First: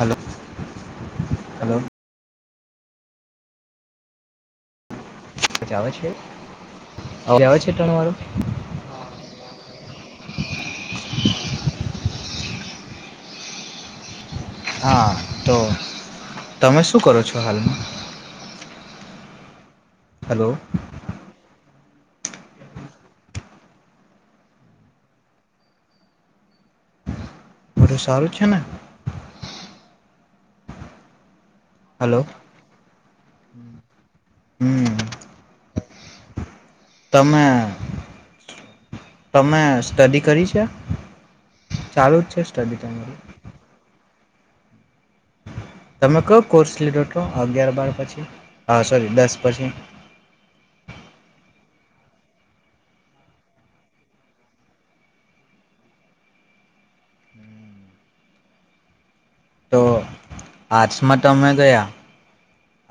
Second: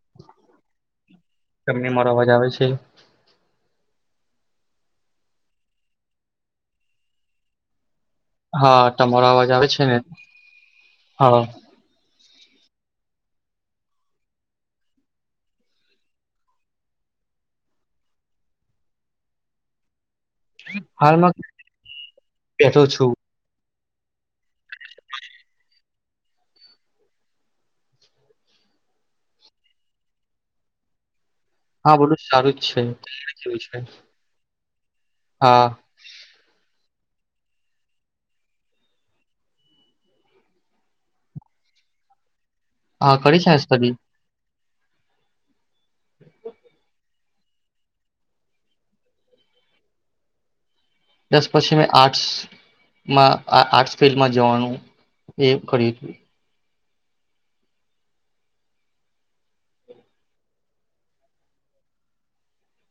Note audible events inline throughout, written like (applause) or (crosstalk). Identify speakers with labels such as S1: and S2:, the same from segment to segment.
S1: Hello hello
S2: તમને મારો અવાજ આવે છે (inaudible)
S1: જ આવે છે હજ આવે છે ત્રણ મારું
S2: હા તમારો અવાજ આવે છે ને હા
S1: હા તો તમે શું કરો છો હાલમાં હલો
S2: હાલમાં બેઠો છું
S1: બધું સારું છે ને
S2: હા બોલું
S1: હલો
S2: સારું જ છે તૈવું છે
S1: હમ
S2: હા
S1: તમે તમે સ્ટડી કરી છે ચાલુ જ છે સ્ટડી તમારી
S2: હા કડી છેસ તી
S1: તમે ક કોર્સ લ ડો તો અગિયાર બાર પછી હ સોરી દસ પછી
S2: દસ પછી મેં આર્ટસમાં આર્ટસ ફિલ્ડમાં જવાનું એ કર્યું હતું
S1: તો આર્ટ્સમાં ત અમે ગયા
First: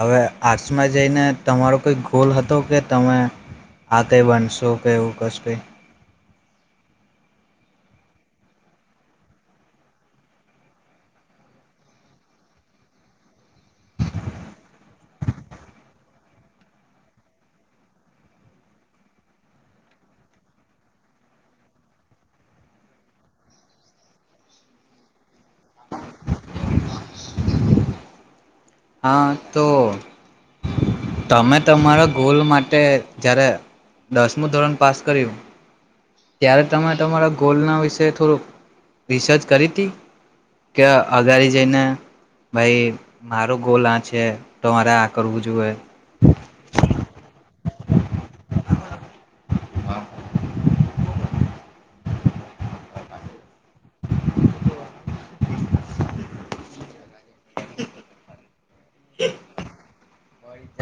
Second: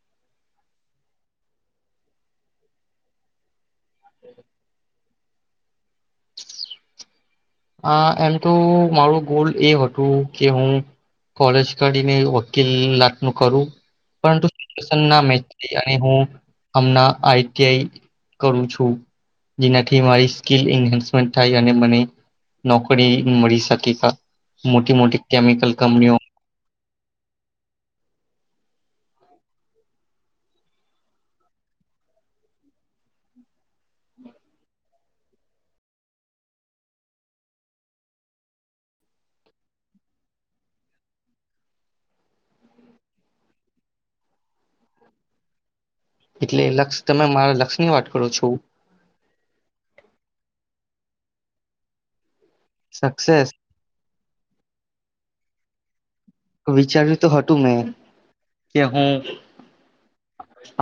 S1: હવે આર્ટ્સમાં જઈને તમારો કઈ ગોલ હતો કે તમે આ કઈ બનશો કે એવું કશો કઈ
S2: આ એમ તો મારો ગોલ એ હતું કે હું કોલેજ કરીને વકીલત કરું મેમ કરું છું જેનાથી મારી સ્કીલન્સમેન્ટ થાય નોકરી મળી શકે મોટી મોટી કેમિકલ કંપનીઓ
S1: હા તો તમે તમારા ગોલ માટે જ્યારે દસમું ધોરણ પાસ કર્યું ત્યારે તમે તમારા ગોલના વિશે થોડુંક રિસર્ચ કરી હતી કે અગાડી જઈને ભાઈ મારો ગોલ આ છે તમારે આ કરવું જોઈએ
S2: એટલે લક્ષ તમે મારા લક્ષ્યની વાત કરો છો સક્સેસ વિચાર્યું તો હતું મેં કે હું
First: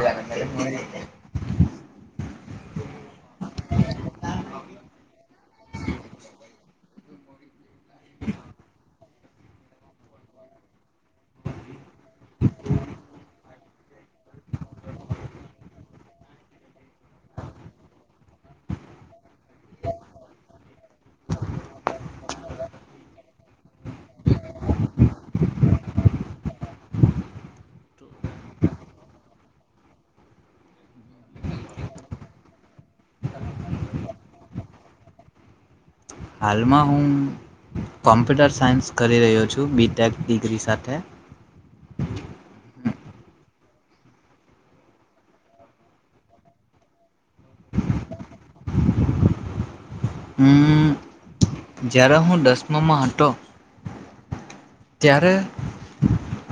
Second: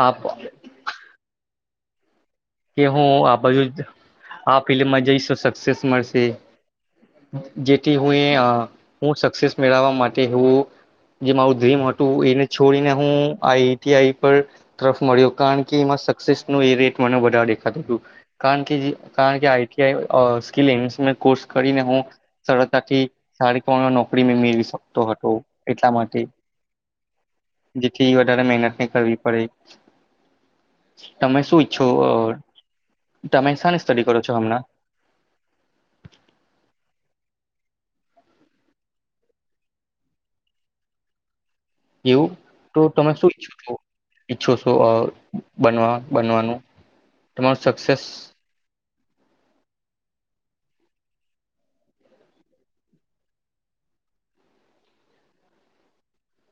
S2: આપ કે હું આ બાજુ આ ફિલ્િલ્મમાં જઈશ સક્સેસ મળશે જેથી હું હું સક્સેસ મેળવવા માટે હવું જે મારું ડ્રીમ હતું એને છોડીને હું આઈટીઆઈ પર તરફ મળ્યો કારણ કે એમાં સક્સેસનો એ રેટ મને વધ્યો કો કરીને હતાથી નોકરી મેળવીકતો હતો એટલા માટે જેથી વધ મનત કર પડે તમે શું ઈચછો તમે શને સ્ટાડી કરો છો હમણા
S1: હાલમાં હું કોમ્પ્યુટર સાયન્સ કરી રહ્યો છું બીટેક ડિગ્રી સાથે
S2: એવું તો તમે શુંઈછ ઈચ્છો છો બનવા બનવાનું તમારું સક્સેસ
S1: હમ જ્યારે હું દસમમાં હતો ત્યારે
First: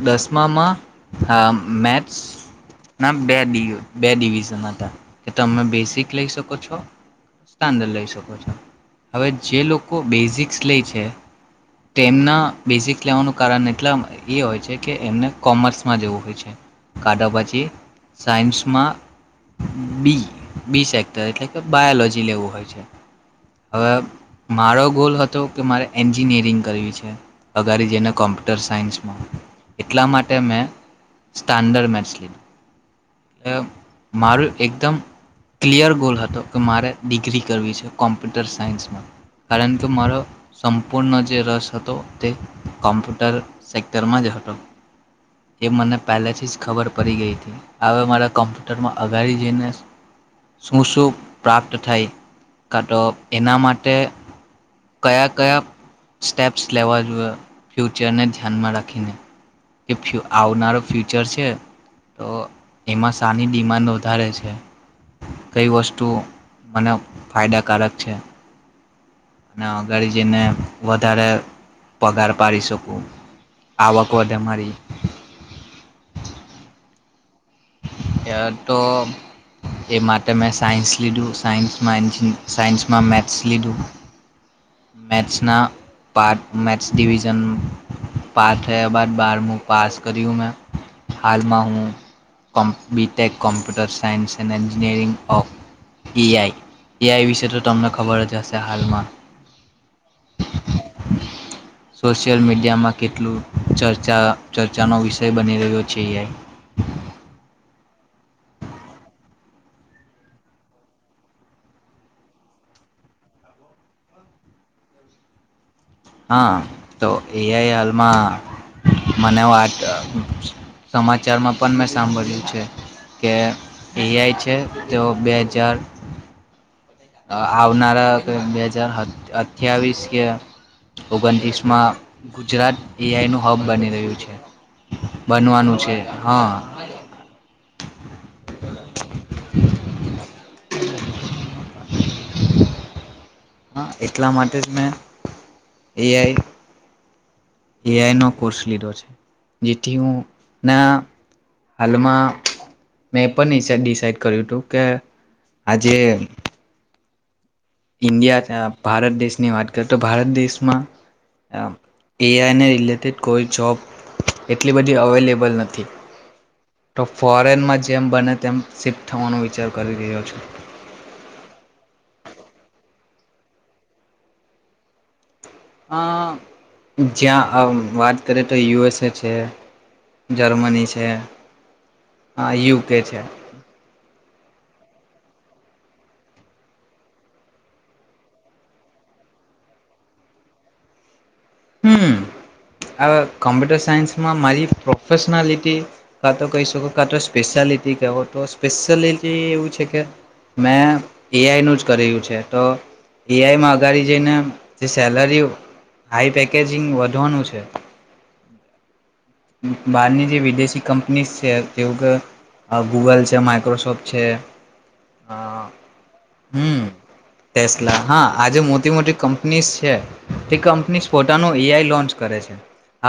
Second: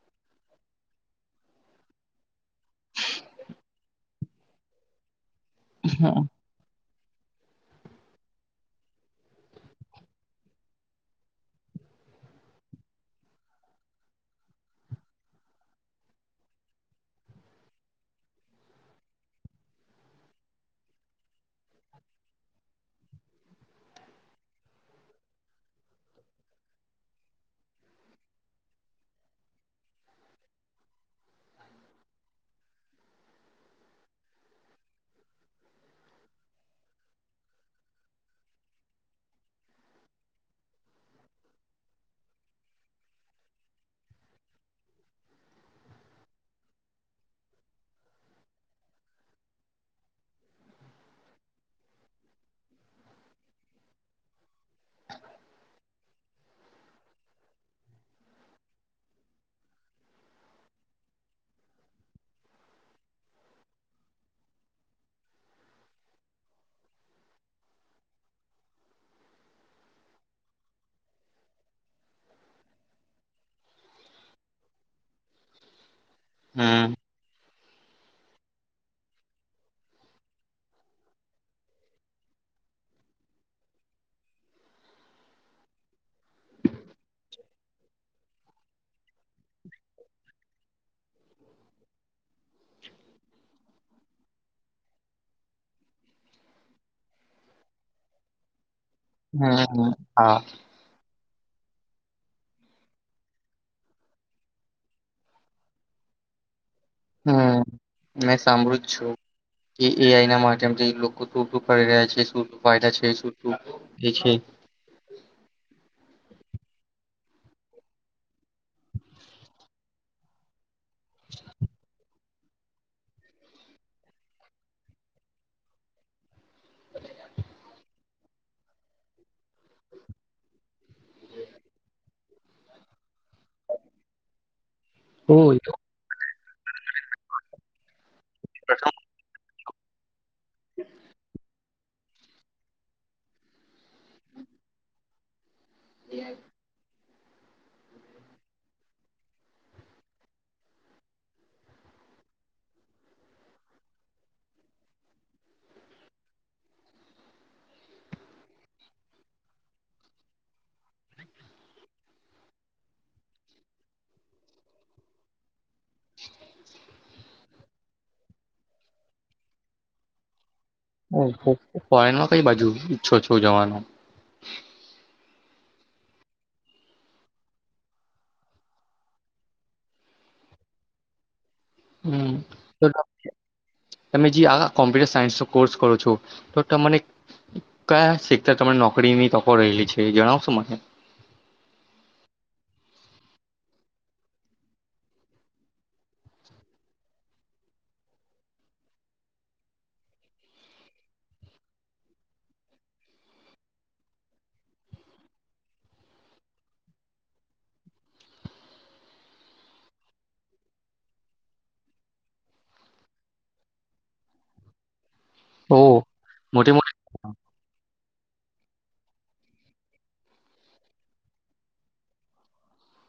S1: દસમામાં મેથ્સ ના બે બે ડિવિઝન હતા કે તમે બેસિક
S2: હમ
S1: લઈ શકો છો સ્થ લઈ શકો છો હવે જે લોકો બેઝિક્સ લે છે તેમના બેઝિક લવાનું કાર એટ એ હોય છે કે એમને કોમર્સમાં જવું હોય છે કાઢા પછી સાયન્સમાં બી બી સેક્ટર એટલે કે બાયોલોજી લેવું હોય છે હવે મારો ગોલ હતો કે મારે એન્જિનિયરિંગ કરવી છે ઉગાારી જઈને કોમ્પ્યુટર સાયન્સમાં એટલા માટે મેં સ્ટાન્ડર્ડ મેથ્સ લીધું એ મારું એકદમ ક્લિયર ગોલ હતો કે મારે ડિગ્રી કરવી છે કોમ્પ્યુટર સાયન્સમાં કારણ કે મારો સંપૂર્ણ જે રસ હતો તે કોમ્પ્યુટર સેક્ટરમાં જ હતો એ મને પહેલેથી જ ખબર પડી ગઈ હતી હવે મારા કોમ્પ્યુટરમાં અગાડી જઈને શું શું પ્રાપ્ત થાય કા તો એના માટે કયા કયા સ્ટેપ્સ લેવા જોઈએ ફ્યુચરને ધ્યાનમાં રાખીને કે આવનારો ફ્યુચર છે તો એમાં શાની ડિમાન્ડ વધારે છે કઈ વસ્તુ મને ફાયદાકારક છે અને અગરજીનને વધારે પગાર પાડી શકું આવક વધે મારી
S2: હમ
S1: તો એ માટે મેં સાયન્સ લીધું સાયન્સમાં સાયન્સમાં મેથ્સ લીધું મેથ્સ ના પાર્ટ મેથસ ડિવિઝન પાર્ટ હૈ બ બારમું પાસ કર્યું મેં હાલમાં હું કોમ્ B Tech computer science and engineering of AI AI વિશે તો તમને ખબર અજશે હાલમાં
S2: હમ હા
S1: સોશિયલ મીડિયામાં કેટલું ચર્ચાનો વિષય બની રહ્યો છે
S2: હમ મેં સાંભળ્યું જ છું કે એ આઈના મામથી લોકો શ કરી રહ્યા છે શ ફાયદા છે શુંું એ છે
S1: હા તો એઆઈ હાલમાં મને વાત સમાચારમાં પણ મેં સાંભળ્યું છે કે એઆઈ છે તે બે હજાર આવનારા બે હજાર અઠવીસ કે ઓગણત્રીસ માં ગુજરાત એઆઈ નું હબ બની રહ્યું છે
S2: ઓહ, એ તો
S1: બનવાનું છે હા
S2: કછો (inaudible)
S1: હા એટલા માટે જ મેં એઆઈ એઆઈનો કોર્સ લીધો છે જેથી હું ના હાલમાં મેં એ પણ ડિસાઈડ કર્યું હતું કે આજે ઈન્ડિયા ભારત દેશની વાત કરીએ તો ભારત દેશમાં એઆઈને રિલેટેડ કોઈ જોબ એટલી બધી અવેલેબલ નથી તો ફોરેન માં જેમ બને તેમ શિફ્ટ થવાનો વિચાર કરી રહ્યો છ
S2: હ ફોરેનમાં કઈ બાજુ ઈચ્છો છો જવાનો
S1: જ્યાં વાત કરીએ તો યુએસએ છે જર્મની છે
S2: હમ
S1: હા યુકે છે
S2: તમે જ આ કોમ્પ્યુટર સાયન્સ ન કોર્સ કરો છું તો તને કયા સીખતા ત નોકરીની તકો રહેલી છે જણાવશો મને
S1: હમ આ કમ્પ્યુટર સાયન્સમાં મારી પ્રોફેશનાલિટી કા તો કહી શકો કા તો સ્પેશિયાલિટી કહેો તો સ્પેશિયાલિટી એવું છે કે મેં એઆઈનું જ કર્યું છે તો એઆઈમાં અગાડી જઈને જે સેલરી હાઈ પેકેજિંગ વધવાનું છે બહારની જે વિદેશી કંપનીઝ છે તેવું કે ગૂગલ છે માઈક્રોસોફ્ટ છે હ
S2: ઓ મોટી
S1: હમ
S2: મોટી
S1: ટેસલા હા આજે મોટી મોટી કંપનીઝ છે તે કંપનીઝ પોતાનું એઆઈ લોન્ચ કરે છે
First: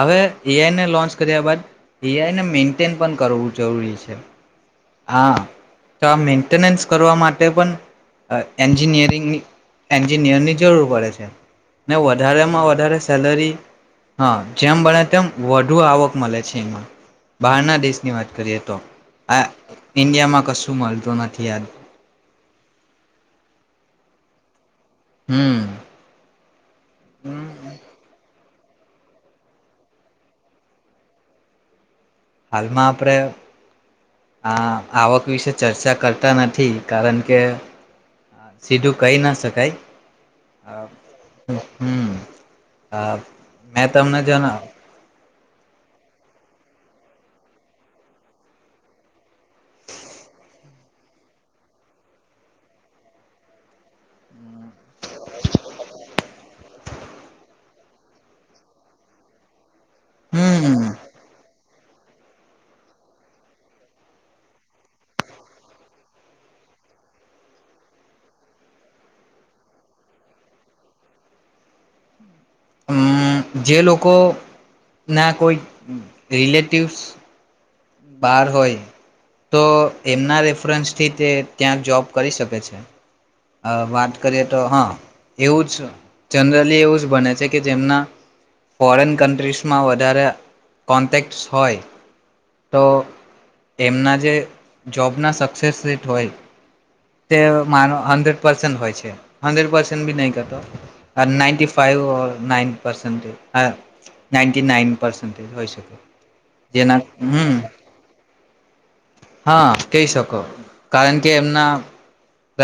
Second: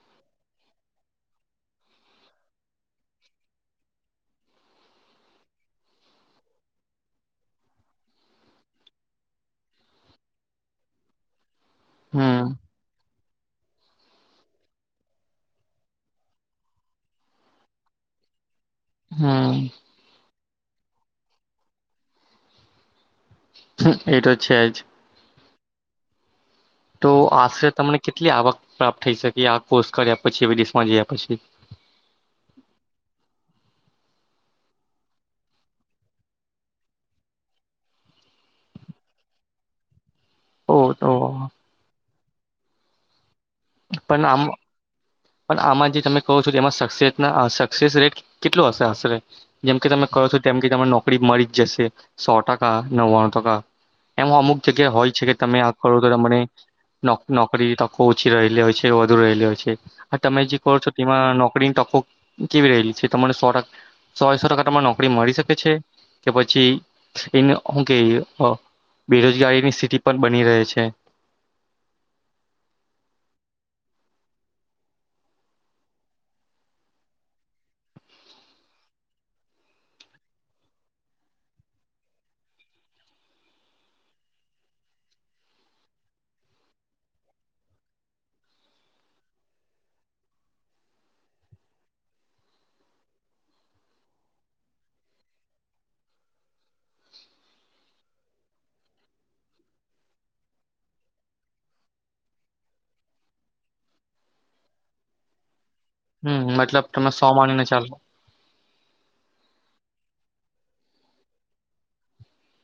S1: હવે એઆઈને લોન્ચ કર બાદ એઆઈને મેન્ટેન પણ કરવું જરૂરી છે હા તો આ મેન્ટેનન્સ કરવા માટે પણ એન્જિનિયરિંગની એન્જિનિયરની જરૂર પડે છે ને વધારે
S2: હમ
S1: માં વધારે સેલરી હા જેમ ભણે તેમ વધુ આવક મળે છે એમાં બહારના દેશની વાત કરીએ તો તો
S2: હમ
S1: હ ઇન્ડિયા માં કશું સુમાલતો નાથથીયાદ
S2: એટ છે આજ
S1: (inaudible)
S2: તો આશરે તમને કેટલી આવક પ્રાપ્ત થઈ શકી આ કોસ્ટ કર્યા પછી વિદેશમાં જયા પછી
S1: હાલમાં આપણે આ આવક વિશે ચર્ચા કરતા નથી કારણ કે સીધું કહી ના શકાય
S2: ઓહ તો
S1: હ હમ હા મે તમને
S2: પણ
S1: જ
S2: આમ
S1: ના
S2: પણ આમાં જે તમે કહો છો એમાં સસેસ ના સક્સેસ રેટ કેટલો હશે આશરે જેમકે તમે કહો છો કેમ કે તમને નોકરી મળી જ જશે સો ટકા નવ્વાણું ટકા એમ અમુક જગ્યા હોય છે કે તમે આ કરો તો તમને નોકરી તકો ઓછી રહેલી હોય. છે વધુ રહેલી હો છે. તમે જે કરો
S1: હમ
S2: છો તેમાં નોકરી ટક કેવી રલી છે તમને સો ટકા સોસો ટકા તમાને નોકરી મળી શકે છે કે પછી એ કે બેરોજગારીની સ્થિતિ પણ બની રહે છે?
S1: હમ જે લોકો ના કોઈ રિલેટિવ્સ બાર હોય તો એમના રેફરન્સથી તે ત્યાં જોબ કરી શકે છે વાત કરીએ તો હા એવું જ જનરલી એવું જ બને છે કે જેમના ફોરેન કન્ટ્રીસમાં વધારે કોન્ટેક્ટસ હોય તો એમના જે જોબના સક્સેસ રેટ હોય તે મારો હન્ડ્રેડ પર્સેન્ટ હોય છે હન્ડ્રેડ પર્સેન્ટ બી નહીં કરતો નાઈન્ટી ફાઇવ નાઇન પર્સન્ટેજ હ નાઇન્ટી નાઈન પર્સન્ટેજ હોય શકે.
S2: હમ્મ મતલબ ત
S1: જેના હમ
S2: સાોમાન્યને ચાલ
S1: હા કહી શકો કારણ કે એમના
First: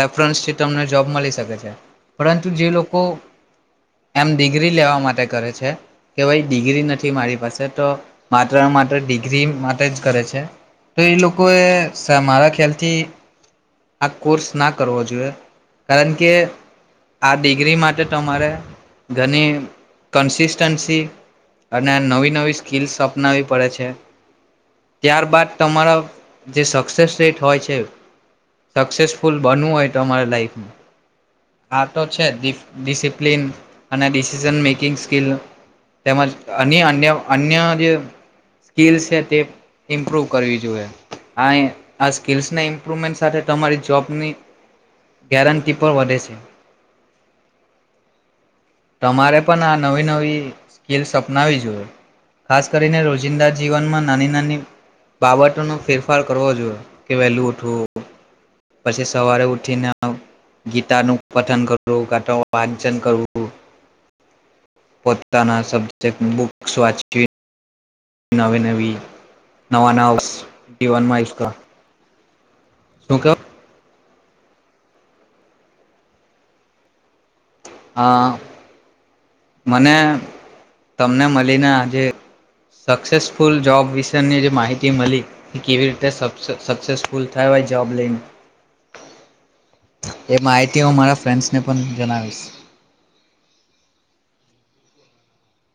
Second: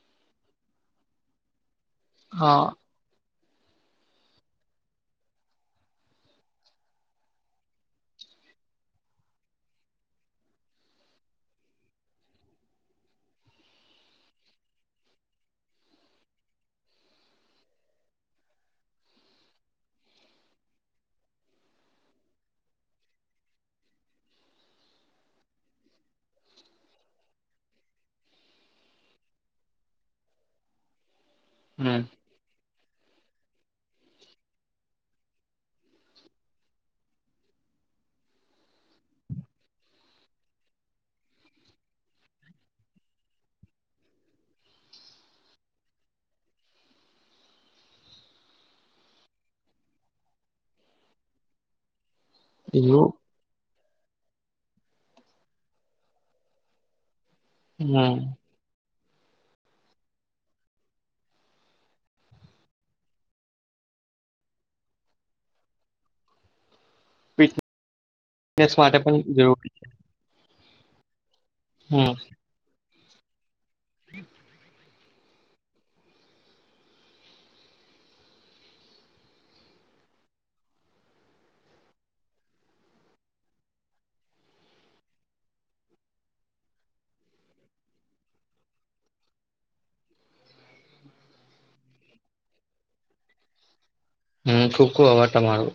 S1: રેફરન્સથી તમને જોબ મળી શકે છે. પરંતુ જે
S2: હા
S1: લોકો એમ ડિગ્રી લેવા માટે કરે છે કે ભાઈ ડિગ્રી નથી મારી પાસે તો માત્ર ને માત્ર ડિગ્રી માટે જ કરે છે. તો એ લોકોએ મારા ખ્યાલથી આ કોર્સ ના કરવો જોઈએ કારણ કે આ ડિગ્રી માટે તમારે ઘણી કન્સિસ્ટન્સી અને નવી નવી સ્કિલ્સ અપનાવી પડે છે ત્યારબાદ તમારા જે સક્સેસ રેટ હોય છે સક્સેસફુલ બનવું હોય તમારા લાઈફમાં હા
S2: હમ
S1: તો છે દી ડિસિપ્લિન અને ડિસિઝન મેકિંગ સ્કીિલ તેમજ અન્ય અન્ય અન્ય જે સ્કલસ છે તે ઇમ્પ્રૂવ કરવી જોઈએ આ સ્કિલ ની સાથે તમારી જોબ ની ગેરંટી વધે છે તમારે પણ આ નવી નવીનાવી જોઈએ. ખાસ કરીને
S2: એવું
S1: રોજિંદા જીવનમાં નાની નાની બાબતોનો ફેરફાર કરવો જોઈએ. કે વેલું ઉઠો.
S2: હમ
S1: પછી સવારે ઉઠીને ગીતાનું પઠન કરવુંટ વાંચન કરવું પોતાના સબ્જેક્ટ બુક્સ વાચ
S2: (unintelligible)
S1: નવી નવી
S2: માટે પણ જરૂરી
S1: નવા નઉસ. (unintelligible)
S2: હમ્મ.
S1: શું કેવો.
S2: (inaudible)
S1: હા. મને તમને મળીને આજે સક્સેસફુલ જોબ વિશેની જે માહિતી મળી એ કેવી રીતે સક્સેસફુલ થયા હોય જોબ લઈને. એ માહિતી હું મારા ફ્રેન્ડ્સને પણ જણાવીશ.
S2: હમ્મ ખોખું આભાર તમારો.